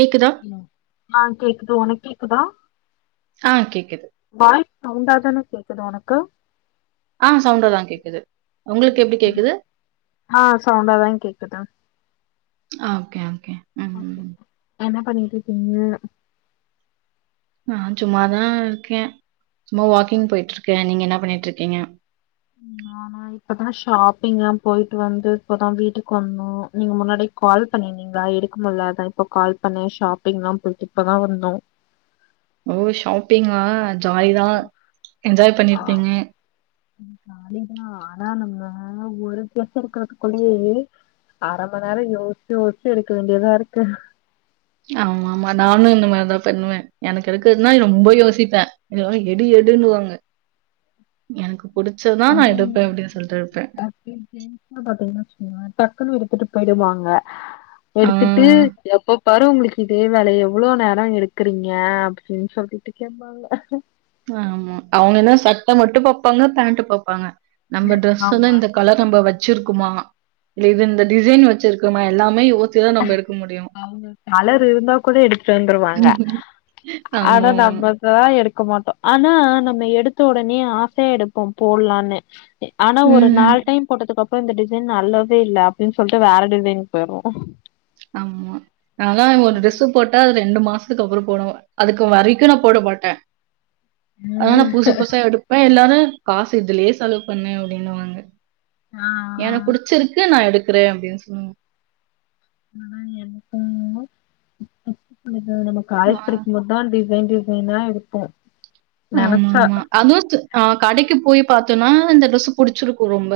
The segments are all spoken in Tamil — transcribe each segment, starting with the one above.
கேக்குதா ஹலோ ஆ கேக்குது உனக் கேக்குதா ஆ கேக்குது வாய்ஸ் சவுண்டா தான கேக்குது உனக்கு ஆ சவுண்டா தா கேக்குது ஆமா. உங்களுக்கு எப்டி ம். கேக்குது ஆ சவுண்டாதா கேக்குது ஆ கே ஓகே ம், ஓகே ம். எனக் பண்ணிட்ருக்கீங்க நா சும்மா தா இருக்கே சும்மா வாக்கிங் போயிட்ருக்கே நீங்க என்ன பண்ணிட்ருக்கீங்க ம் நானா இப்பதா ஷாப்பிங் ல்லா போய்ட்டு வந்து இப்பதா வீட்டுக் வந்தோ நீங்க முன்னாடி கால் பண்ணிருந்தீங்ளா எடுக்க முல்லா இப்ப கால் பண்ணே ஷாப்பிங் லா போய்ட்டு இப்பதா வந்தோ ஓ ஷாப்பிங்கா ஜாலி தா என்ஜாய் பண்ணிருப்பீங்க ம் ஜாலிதா ஆனா நம்ம ஒரு டிரஸ் எடுக்குற்துக்குள்ளய அர மண் நேரோ யோஸ்ச்சு யோஸ்ச்சு எடுக்க வேண்டியதா இருக்கு ஆமா ஆமா நானு இந்த மாரி தா பண்ணுவே எனக்கு எடுக்குறதுன்னா ரொம்ப யோசிப்பே [unintelligible] எடு எடுன்னுவாங்க எனக்கு புடிச்சதான் நான் அதே எடுப்பேன் அப்டின்னு சொல்ட்டு இருப்பேன். [inaudible] பாத்தா வச்சுக்கோங்களே டக்குன்னு எடுதுட்டு போய்டுவாங்க ஆ. எடுத்துட்டு எப்போ பாரு உங்குளுக்கு இதே வேல எவ்ளோ நேரோ எடுக்குறீங்க அப்டின் சொல் [unintelligible] திட்டுவாங்க ஆமா அவுங்க என்னா சட்ட மட்டு பாப்பாங்க பேண்ட்டு பாப்பாங்க நம்ம டிரெஸ்ஸுனா ஆமா. இந்த கலர் நம்ப வச் வச்சிருக்குமா இல்ல இது இந்த டிசைன் வச்சிருக்குமா எல்லாமே யோ அவுங்க கலர் இருந்தா கூட எடுத்துட் வந்துருவாங்க ஆனா ஆமாமா. நம்மதா எடு க்க மாட்டோ ஆனா நம்ம எடுத்த ஒடனே ஆசயா எடுப்போ போட்லானு ஆனா ஒரு ம். நாலு டைம் போட்டதுக்குப் இப்ப இந்த டிசைன் நல்லாவே இல்ல அப்டின் சொல்ட்டு வேற டிசைனுக் போயிர்வோ ஆம்மா அதா ஒரு டிரெஸ் போட்டா அது ரெண்டு மா மாஸ்த்துக் அப்புறோ போடுவ அதுக்கு வரைக்கு நா போட மாட்டே அதனா நா ம். பூசு புதுசா எடுப்பே இல்லனா [unintelligible] காசு இதுலியே செலவு பண்ணு அப்டினுவாங்க ஆ எனக் புடிச்சிருக்கு நா எடுக் ருக்கிறே அப்டின்னு சொல்லு ஆனா எனக்கு [unintelligible] ஆ நம ஆ. காலேஜ் படிக்கும் போதான்டி வேண்டிதுன்னா எடுப்போம் ஆமா அதுவு ஆஹ் கடைக்கு போய் பாத்தோன்னா இந்த ட்ரெஸ் புடிச்சிருக்கு ரொம்ப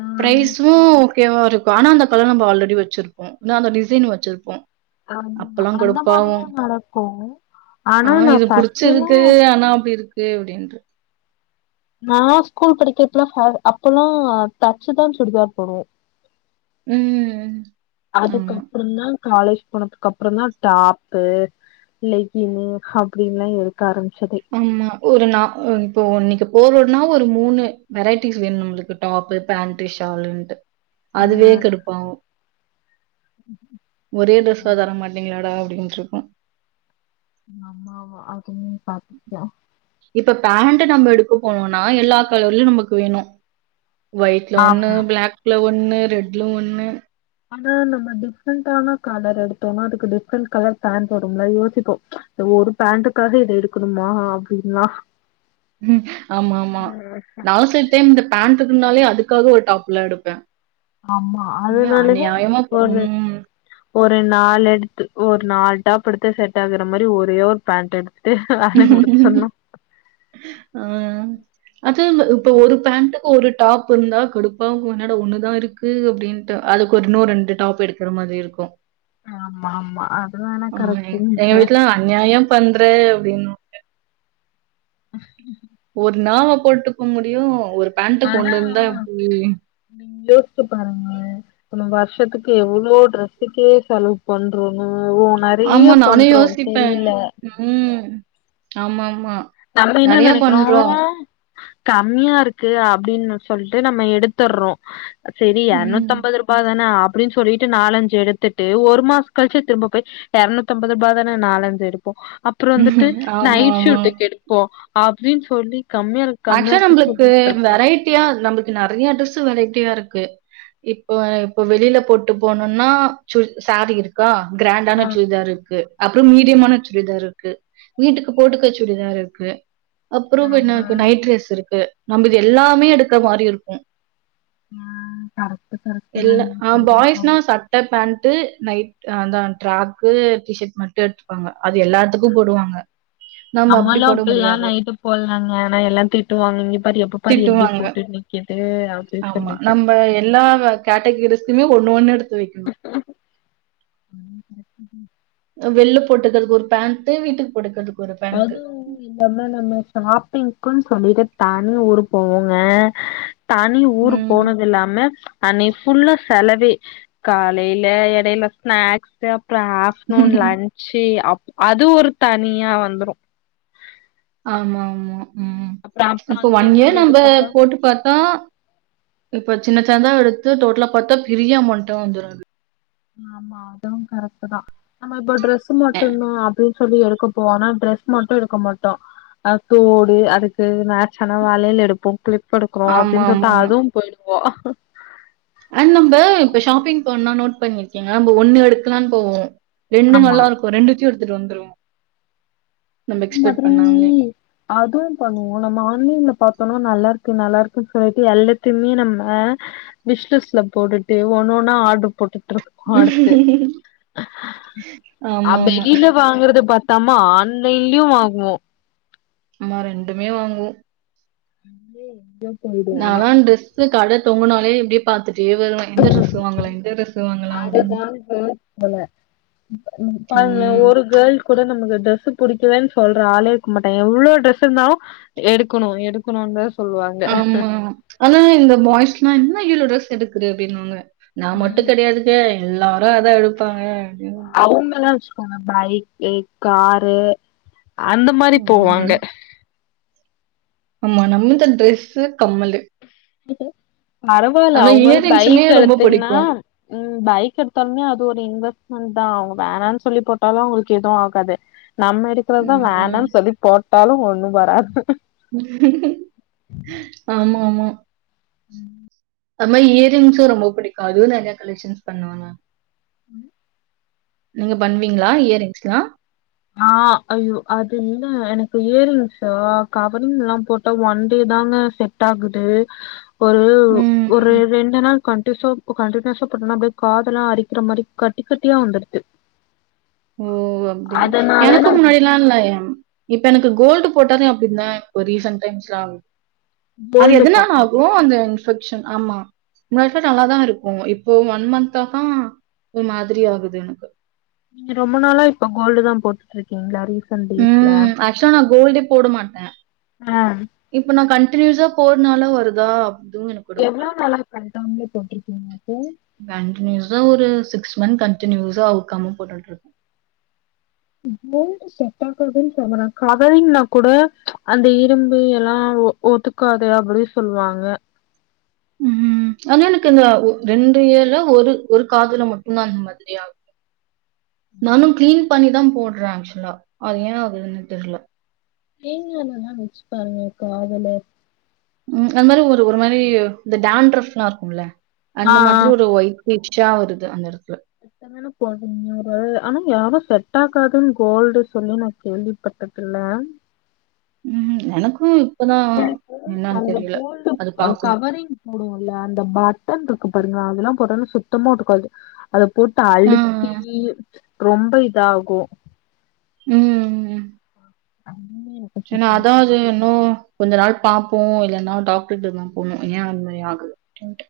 ம் ப்ரைசும் கேவா இருக்கு ஆனா அந்த கலர் நம்ம ஆல்ரெடி வச்சிருப்போம் இல்ல அந்த டிசைன் வச்சிருப்போம் ஆமா அப்பலாம் அந்த மாரியு கடுப்பாவும். நடக்கு ஆனா நா ஃபஸ்ட்டல்லா டி இருக்கு அப்படினு நா ஸ்கூல் படிக்கிறப்பலா சாலு அப்பல்லா தச்சுதா சுடிதார் போடுவோம் ம். ஆமா, அதுக்கப்புறோ தா காலேஜ் போனதுக்கு அப்புறோ தா டாப்பு லெகினு அப்படின்ல்லா எடுக்க ஆரம் ஆமா ஒரு நா இப்போ இன்னைக்கு போறோனா ஒரு மூணு வெரைட்டிஸ் வேணு நம்ளுக்கு டாப்பு பேண்டு ஷாலுன்ட்டு ஆ அதுவே கடுப்பாவு ஒரே ட்ரெஸ்ல தர மாட்டீங்களாடா அப்டின்ட்ருக்கு ஆமா அதுமே [unintelligible] இப்ப பேண்ட் நம்ம எடுக்க போனோனா எல்லா கலர்லயு நமக்கு வேணு ஒயிட்ல ஒண்ணு ஆமா பிளாக் ல ஒன் ஒண்ணு ரெட்லு ஒண்ணு ஆனா நம்ம டிஃப்ரெண்டான கலர் எடுத்தோம்னா அதுக்கு டிஃப்ரெண்ட் கலர் பேண்ட் வரும்ல யோசிப்போ ஒரு பேண்ட்டுக்காக இதை எடுக்கணுமா அப்படின்லா ஆமா ஆமா நவசே டைம் இந்த பேண்ட் னாலே அதுக்காக ஒரு டாப்லா எடுப்பே ஆமா அதனால போ ஒரு ம். ஒரு நாலு எடுத்து ஒரு நாலு டாப் எடுத்து செட் ஆகுற மாரி ஒரே ஒரு பேண்ட் எடுத்து அஹ் அது இப்ப ஒரு பேண்ட்டுக்கு ஒரு டாப் இருந்தா கொடுப்பா என்னாட ஒண்ணுதா இருக்கு அப்படின்னுட்டு அதுக்கு ஒரு இன்னு ரெண்டு டாப் எடுக்கிற மாதிரி இருக்கு ஆமா ஆமா ஆ ஆஹ் எங்க வீட்டுல அநியாயம் பண் [unintelligible] அப்டின்னு ஒரு நாவ போட்டுக்க முடியு ஒரு பேண்ட்டுக்கு ஆனா இருந்தா எப்டி? நீங்க யோசிச்சு பாருங்க போன வர்ஷ் த்துக்கு எவ்வளோ ட்ரஸ்ஸுக்கே செலவு பண்றோ ஓ நெறைய ஆமா நானு யோசிப்பே, தெரில உம். ஆமா ஆமா. நம்ம என்ன நெனைக்கிறோ கம்மியா இருக்கு அப்டின்னு சொல்ட்டு நம்ம எடுத்தர்றோ சரி ம். எரநூத்தம்பது ரூபா தானே அப் அப்டின்னு சொல்லிட்டு நாலஞ்சு எடுத்துட்டு ஒரு மாசம் கழிச்சு திரும்ப போய் எரநூத்தம்பது ரூபா தான நாலஞ்சு எடுப்போ. அப்புறோ வந்துட்டு நைட் ஆமாமா. சூட்டுக்கு எடு போ அப்டின்னு சொல்லி கம்மியா இருக்கு கம்மியா ஆக்சுவலா இருக்குன்னு நம்புளுக்கு சொல்லி எடுத்துருப்போ வெரைட்டியா நம்புள் நறையா ட்ரெஸ் வெரைட்டியா இருக்கு இப்ப இப்ப வெளியில போட்டு போனும்னா சுடி சாரீ இருக்கா ஆ கிராண்டான சுடிதார் இருக்கு அப்புறம் ம் மீடியமான சுடிதார் இருக் க்கு வீட்டுக்கு போட்டுக்க சுடிதார் இருக்கு அப்புறோ ஆமா மென்ன கேஸ் இருக்கு நம்முள்து எல்லாமே எடுக்க மாரி இருக்கும் ஆ கரெக்ட் கரெக்ட் தா எல்லா நீங்க ஆ சொல்றது பாய்ஸ்னா சட்ட பேண்ட்டு நைட் அதான் ட்ராக்கு டிஷர்ட் மட்டு எடுத்துப்பாங்க அது எல்லாத்துக்கும் போடுவாங்க நம்ம அப்புடி போட முடியாது எல்லாம் தீட்டு வாங்குங் இங்கபாரு எப்பபாரு எப்படி திட்டுவாங்க. போட்டுட்டு நிக்கிது அப்டினு சொல்லிட்டு சிம ஒண்ணு ஒண்ணு எடுத் த்த வெக்கினு சொல்லிட்டு அ வெள்ள போட்டுக்கற்துக்கு ஒரு பேண்ட்டு வீட்டுக்கு போட்டுக்கறதுக்கு அதுவு இல்லாம நம்ம ஷாப்பிங்குன் [unintelligible] ஊருக்கு போவோங்க தனி ஊரு ம். போனது இல்லாம அன்னைக் ஃபுல்லா செலவு காலையில எடையில ஸ்நாக்ஸ் அப் அப்புறோ ஆஃப்டர்நூன் ஆ. லன்ஞ்சு அப் அது ஒரு தனியா ந்துரும் ஆமா ஆமா ம் அப்புறம் இப்ப ஒன் அங்கேருந்து இயர் இங்கேது நம்ப பாத்தா போட்டு பாத்தா இப்பத் சின்ன சந்தாவ எடுத்து டோட்டலா பாத்தா பெரிய அமௌண்டா வந்துரும் ஆமா அதுவும் கரெக்ட் தான் ஆமா இப்ப டிரஸ் ஸ்ஸு மட்டுந்தான் அப்புடின் சொல்லி எடுக்கப்போனே டிரெஸ் மட்டும் எடுக்க மாட்டோம் அ தோடு அதுக்கு மேச்சான வலயல் எடுப்போம் க்ளிப் தடுக்கோ ஆமா, அப்டின்னு சொல்ட்டு ஆமா. அதுவும் போயிடு ஓ அண்ட் நம்ப இப்ப ஷாப்பிங் பண்ணணு பண்ணிக்கீங்கா நம்போ ஒண்ணு எடுக்கலாம்னு போவோம் ரெண்டு ஆமா நல்லாருக்கும் ரெண்டுத்தியும் எடுத் த்துட்டு வந்துருவோம் நம்ப அதே எக்ஸ்பெக்ட் மாதிரி, பண்ணாமலே. அதுவும் பண்ணுவோம் நம்ம ஆன்லைன்ல பா [unintelligible] நல்லா இருக்கு நல்லா இருக்குன்னு சொல்லிட்டு எல்லாத்தையுமே நம்ம விஸ்லிஸ்ட்ல போட்டுட்டு ஒன்னு ஒன்னா ஆடர்ரு போட்டு அடுத்து, ஆமா, ஆமா. வெளியில வாங்கறத பத் நம்ம [unintelligible] டெய்லியு வாங்குவோ ஆமா ரெண்டுமே வாங்குவோ [unintelligible] ஆனா நானல டிரெஸ்ஸு கட தொங்கன அப்டியே எப்டி பாத்தட்டு வாங்கலாம்? அப்படின்னு. அதுதா போல பாருங்க ம். ஒரு கேள் கூட நம்மக்கு ட்ரெஸ் புடிக்கலெனு சொல்ற ஆளே இருக்க மாட்டாங்க எவ்ளோ டிரெஸ் இருந்தாலு எடுக்கணு எடுக்கணு சொ ஆமா ஆனா இந்த பாய்ஸ் எல்லா என்ன இ் ர எடுக்குர அப்டின்னுவாங்க நா மட்டு கெடையாதுக்க எல்லா அதா எடுப்பாங்க அப்டின்னு. அவுங்கள பைக்கு காரு அந்த மாரி ம். போவாங்க ம். ஆமா நம்ம இந்த ட்ரெஸ்சு கம்மலு பரவால்ல அது மாரி அவங்களுக்கு இயரிங்ஸுமே பைக் ரொம்ப எடுத்தீங்கன்னா பிடிக்கும். உம் பைக் எடுத்தாலுமே அது ஒரு இன்வெஸ் தா அவங்க வேணானு சொல்லி போட்டாலு அவங்களுக்கு எதுவு ஆகாது நம்ம எடுக்கறது தா ம். வேணன்னு சொல்லி போட்டு [unintelligible] ஒன்னு வராது ஆமா ஆமா உம் அமா இயர்ரிங்ஸு ரொம்ப புடிக்கு அதுவு நெறைய கலெக்ஷன்ஸ் பண்ணுவாங்க உம் நீங்க பண்ணுவீங்களா இயரிங்ஸ்லா ஆ ஐயோ அது இல்ல எனக்கு இயரிங்ஸா கவரிங் எல்லா போட்டா ஒன் டே தாங்க செட் ஆகுது ஒரு ம். ஒரு ம். ரெண்டு நாள் கண்டூசா கண்டினியூஸா போட்டனா அப்டியே காதெல்லா அரிக்கிற மாரி கட்டி கட்டியா வந்துருது உம் அப்டியா எனக்கு முன்னாடில்லா இல்ல இப்ப எனக்கு கோல்டு போட்டாலே அப்டிதா இப்ப ரீசன்ட் டைம்ஸ்ல ஆகுது அது கோல்டு எதனால போட்டா அப்டி ஆகும் அந்த ம்ச் ன்வெக்க்ஷன் ஆமா முன்ன நல்லாதா இருக்கு இப்போ ஒன் மந்தாத ஒரு மாதிரி ஆகுது எனக்கு நீங்க ரொம்ப நாளா இப்ப கோல்டு தா போட்டுட்ருக்கீங்களா ரீ உம் ஆக்சுவல் நா கோல்டே போட மாட்ட ஆ இப்ப நா கன் ன்ட்டினியூசா போட்னால வருதா அதுவும் எனக்கு டவுட்டா எவ்ளோ இருக்கு. நாளா கழட்டாமலே போட்ருக்கீங்க அத சிக்ஸ் மந்த் கண்ட்டினியூஸா அவுக்காம போட்டுட்ருக்கே [unintelligible] கவரிங்னா கூட அந்த இரும்பு எல்லா ஒ ஒத்துக்காது அப்படி சொல்வாங்க ம் ஆனா எனக்கு இந்த ஒ ரெண்டு இயர்ல ஒரு ஒரு காதுல மட்டுந்தா இந் மாதிரி ஆகுது நானு கிளீன் பண்ணிதா போட் [unintelligible] ஆக்சுலா அது ஏ ஆகுதுன் தெர்ல தேங்கா எண்ணைலா வெச்சு பாருங்க காதுல ம் அது மாரி ஒரு மாரி இந்த டான்ஃரப்ல்லா இருக்கும்ல ஆ அந்த மாதிரி ஒரு ஒய்ட் [unintelligible] இச் இச்சா வருது அந்த எட எத்தனன்னோ போடற [unintelligible] ஆனா யாரு செ ட்டாகாதுன் கோல்ட சொல்லி நா கேள்விப்பட்டதில்ல ம் எனக்கு எனக்கு அந்த கோல்டு அது அ, பார்க்கணும். கவரிங் போடுவோல்ல அந்த பட்டன்ருக்கு பாருங்க அதெல்லா போட்டாலே சுத்தமா ஒத்துக்காது அத போட்டு ஆ. அழுத்தி ரொம்ப இதாகு ம் ம் அதுமே எனக்கு சேரி செட் நா ஆகாது அதாவது என்னோ கொஞ்ச நாள் பாப்போ இல்லனா டாக்டர்ட்ட தா போணு ஏ அந்த மாதிரி ஆகுது அப்டின்ட்டு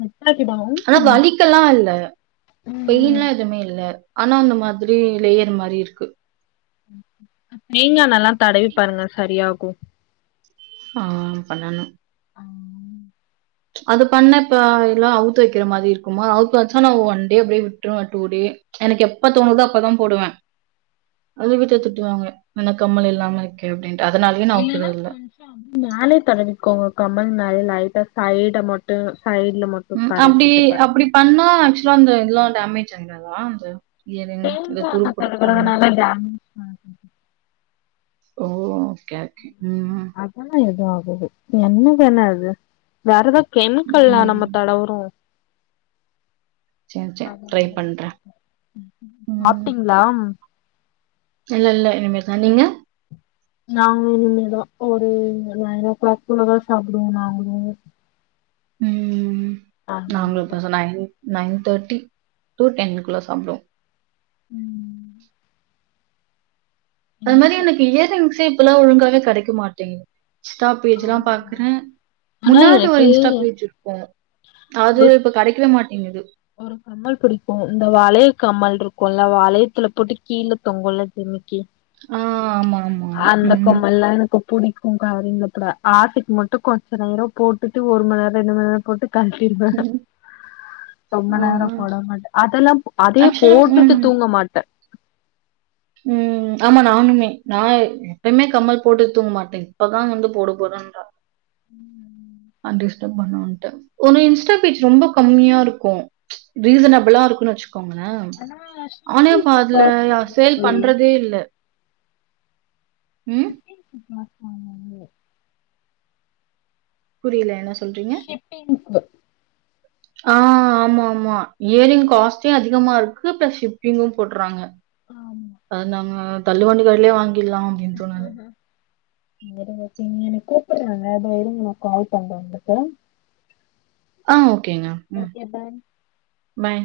செட்டாக்கிடும் ஆனா ம் வலிக்கல்லா இல்ல ம் பெயின்லா எதுமே இல்ல ஆனா அந்த மாதிரி லேயர் மாரி இருக்கு தேங்கா எண்ணலா தடவி பாருங்க சரியாகு ஆ பண்ணனு அது பண்ண இப்ப எல்லா அவுத்து வெக்கிற மாரி இருக்குமா அவுத்து வெச்சா நா ஒன் டே அப்டியே விட்டுருவே டூ டே எனக்கு எப்ப தோணுதோ அப்பதா போடுவே அதுக் வீட்ல திட்டுவாங்குவே என்ன கம்மல் இல்லாம இருக்க அப்டினு இல்லனா கொஞ்சோ மேலே தடவிக்கோங்க கம்மல் மேல லைட்டா சைடு மட்டு சைட்ல மட்டு ம் அப்டி தடவிட்டு பாருங்க அப்டி பண்ணா ஆக்சுவலா இந்த இதுலாம் தம்மி [unintelligible] தேங்கா எண்ண தடவுறனால டமே [inaudible] ஓ ஓகே ஓகே ம். அதலாம் எதும் அவ் எண்ண தான அது வேறதோ கெமிக்கல்லா நம்ம ம். தடவரு சரி, ஆ சரி. ட்ரை பண்றேன். [inaudible] சாப்பிட்டீங்களா இல்லல்ல இனிமே தா நீங்க நாங்க இனிமேதா ஒரு நைன்னோ கிளாக்குள்ளதா சாப்பிடுவோ நாங்களூ ம் நாங்களு பெசலாயி நைன் தேர்ட்டி டூ டென்னுக்குள்ள சாப்பிடுவோ ம் அது என்ன மாரி ச எனக்கு இயர்ரிங்ஸே இப்பல்லா ஒழுங்காவே கெடைக்க மாட்டேங்கு இன்ஸ்டா பேஜ்ல்லா ஆமா பாக்குறே ஆனா முன்னாடி ஒரு எனக்கு இன்ஸ்டா பேஜ் இருக்கூ அது ஒரு இப்ப கெடக்கவே மாட் இன்து ஒரு கம்மல் புடிக்கு இந்த வளைய கம்மல் இருக்குல்ல வளையத்துல போட்டு கீழ தொங்குலெ ஜிமிக் கி ஆ, ஆமா, ஆமா. அந்த ம். கொமல்லா எனக்கு புடிக்கு கவரிங்ல கூட ஆசைக்கு மட்டு கொஞ்ச நேரோ போட்டுட்டு ஒரு மணிநேர ரெண்டு மணி நேர போட்டு கல்டீர்வ ம். ரொம்ப ஆ. நேர போட மாட்டே அதெல்லா ப் அதே ஆக்சுவலா போட்டுட்டு ம். தூங்க மாட்டே ம் ஆமா நானுமே நா எப்யுமே கம்மல் போட்டு தூங்க மாட்டே இப்பதா வந்து போட போறன் றா ம் அன்ரிஸ்டர் பண்ணனுன்ட்டு ஒரு இன்ஸ்டா பேஜ் ரொம்ப கம்மியா இருக்கு ரீசனபிளா இருக்குன்னு வெச்சு கோங்கள அவனேப்பதுல யார் சொ பண்றதே இல்ல ம் [inaudible] புரியல என்னசொ ஷிப்பிங் [unintelligible] ஆ ஆமா மா இயரிங் காஸ்ட்டே அதிகமா இருக் க்கு பிளஸ் ஷிபிங்கு போட்றாங்க அ நாங்க தள்ளுவண்டி கடயிலே வாங் ல்லாம் அப்படின் தோனாது வேற ஓகேங்க கூப்பிடுறாங்க இதோ யிருங்கற கால் பண்றேன் உங்களுக்கு ஆஹ் ஓக்கேங்க ம் பாய்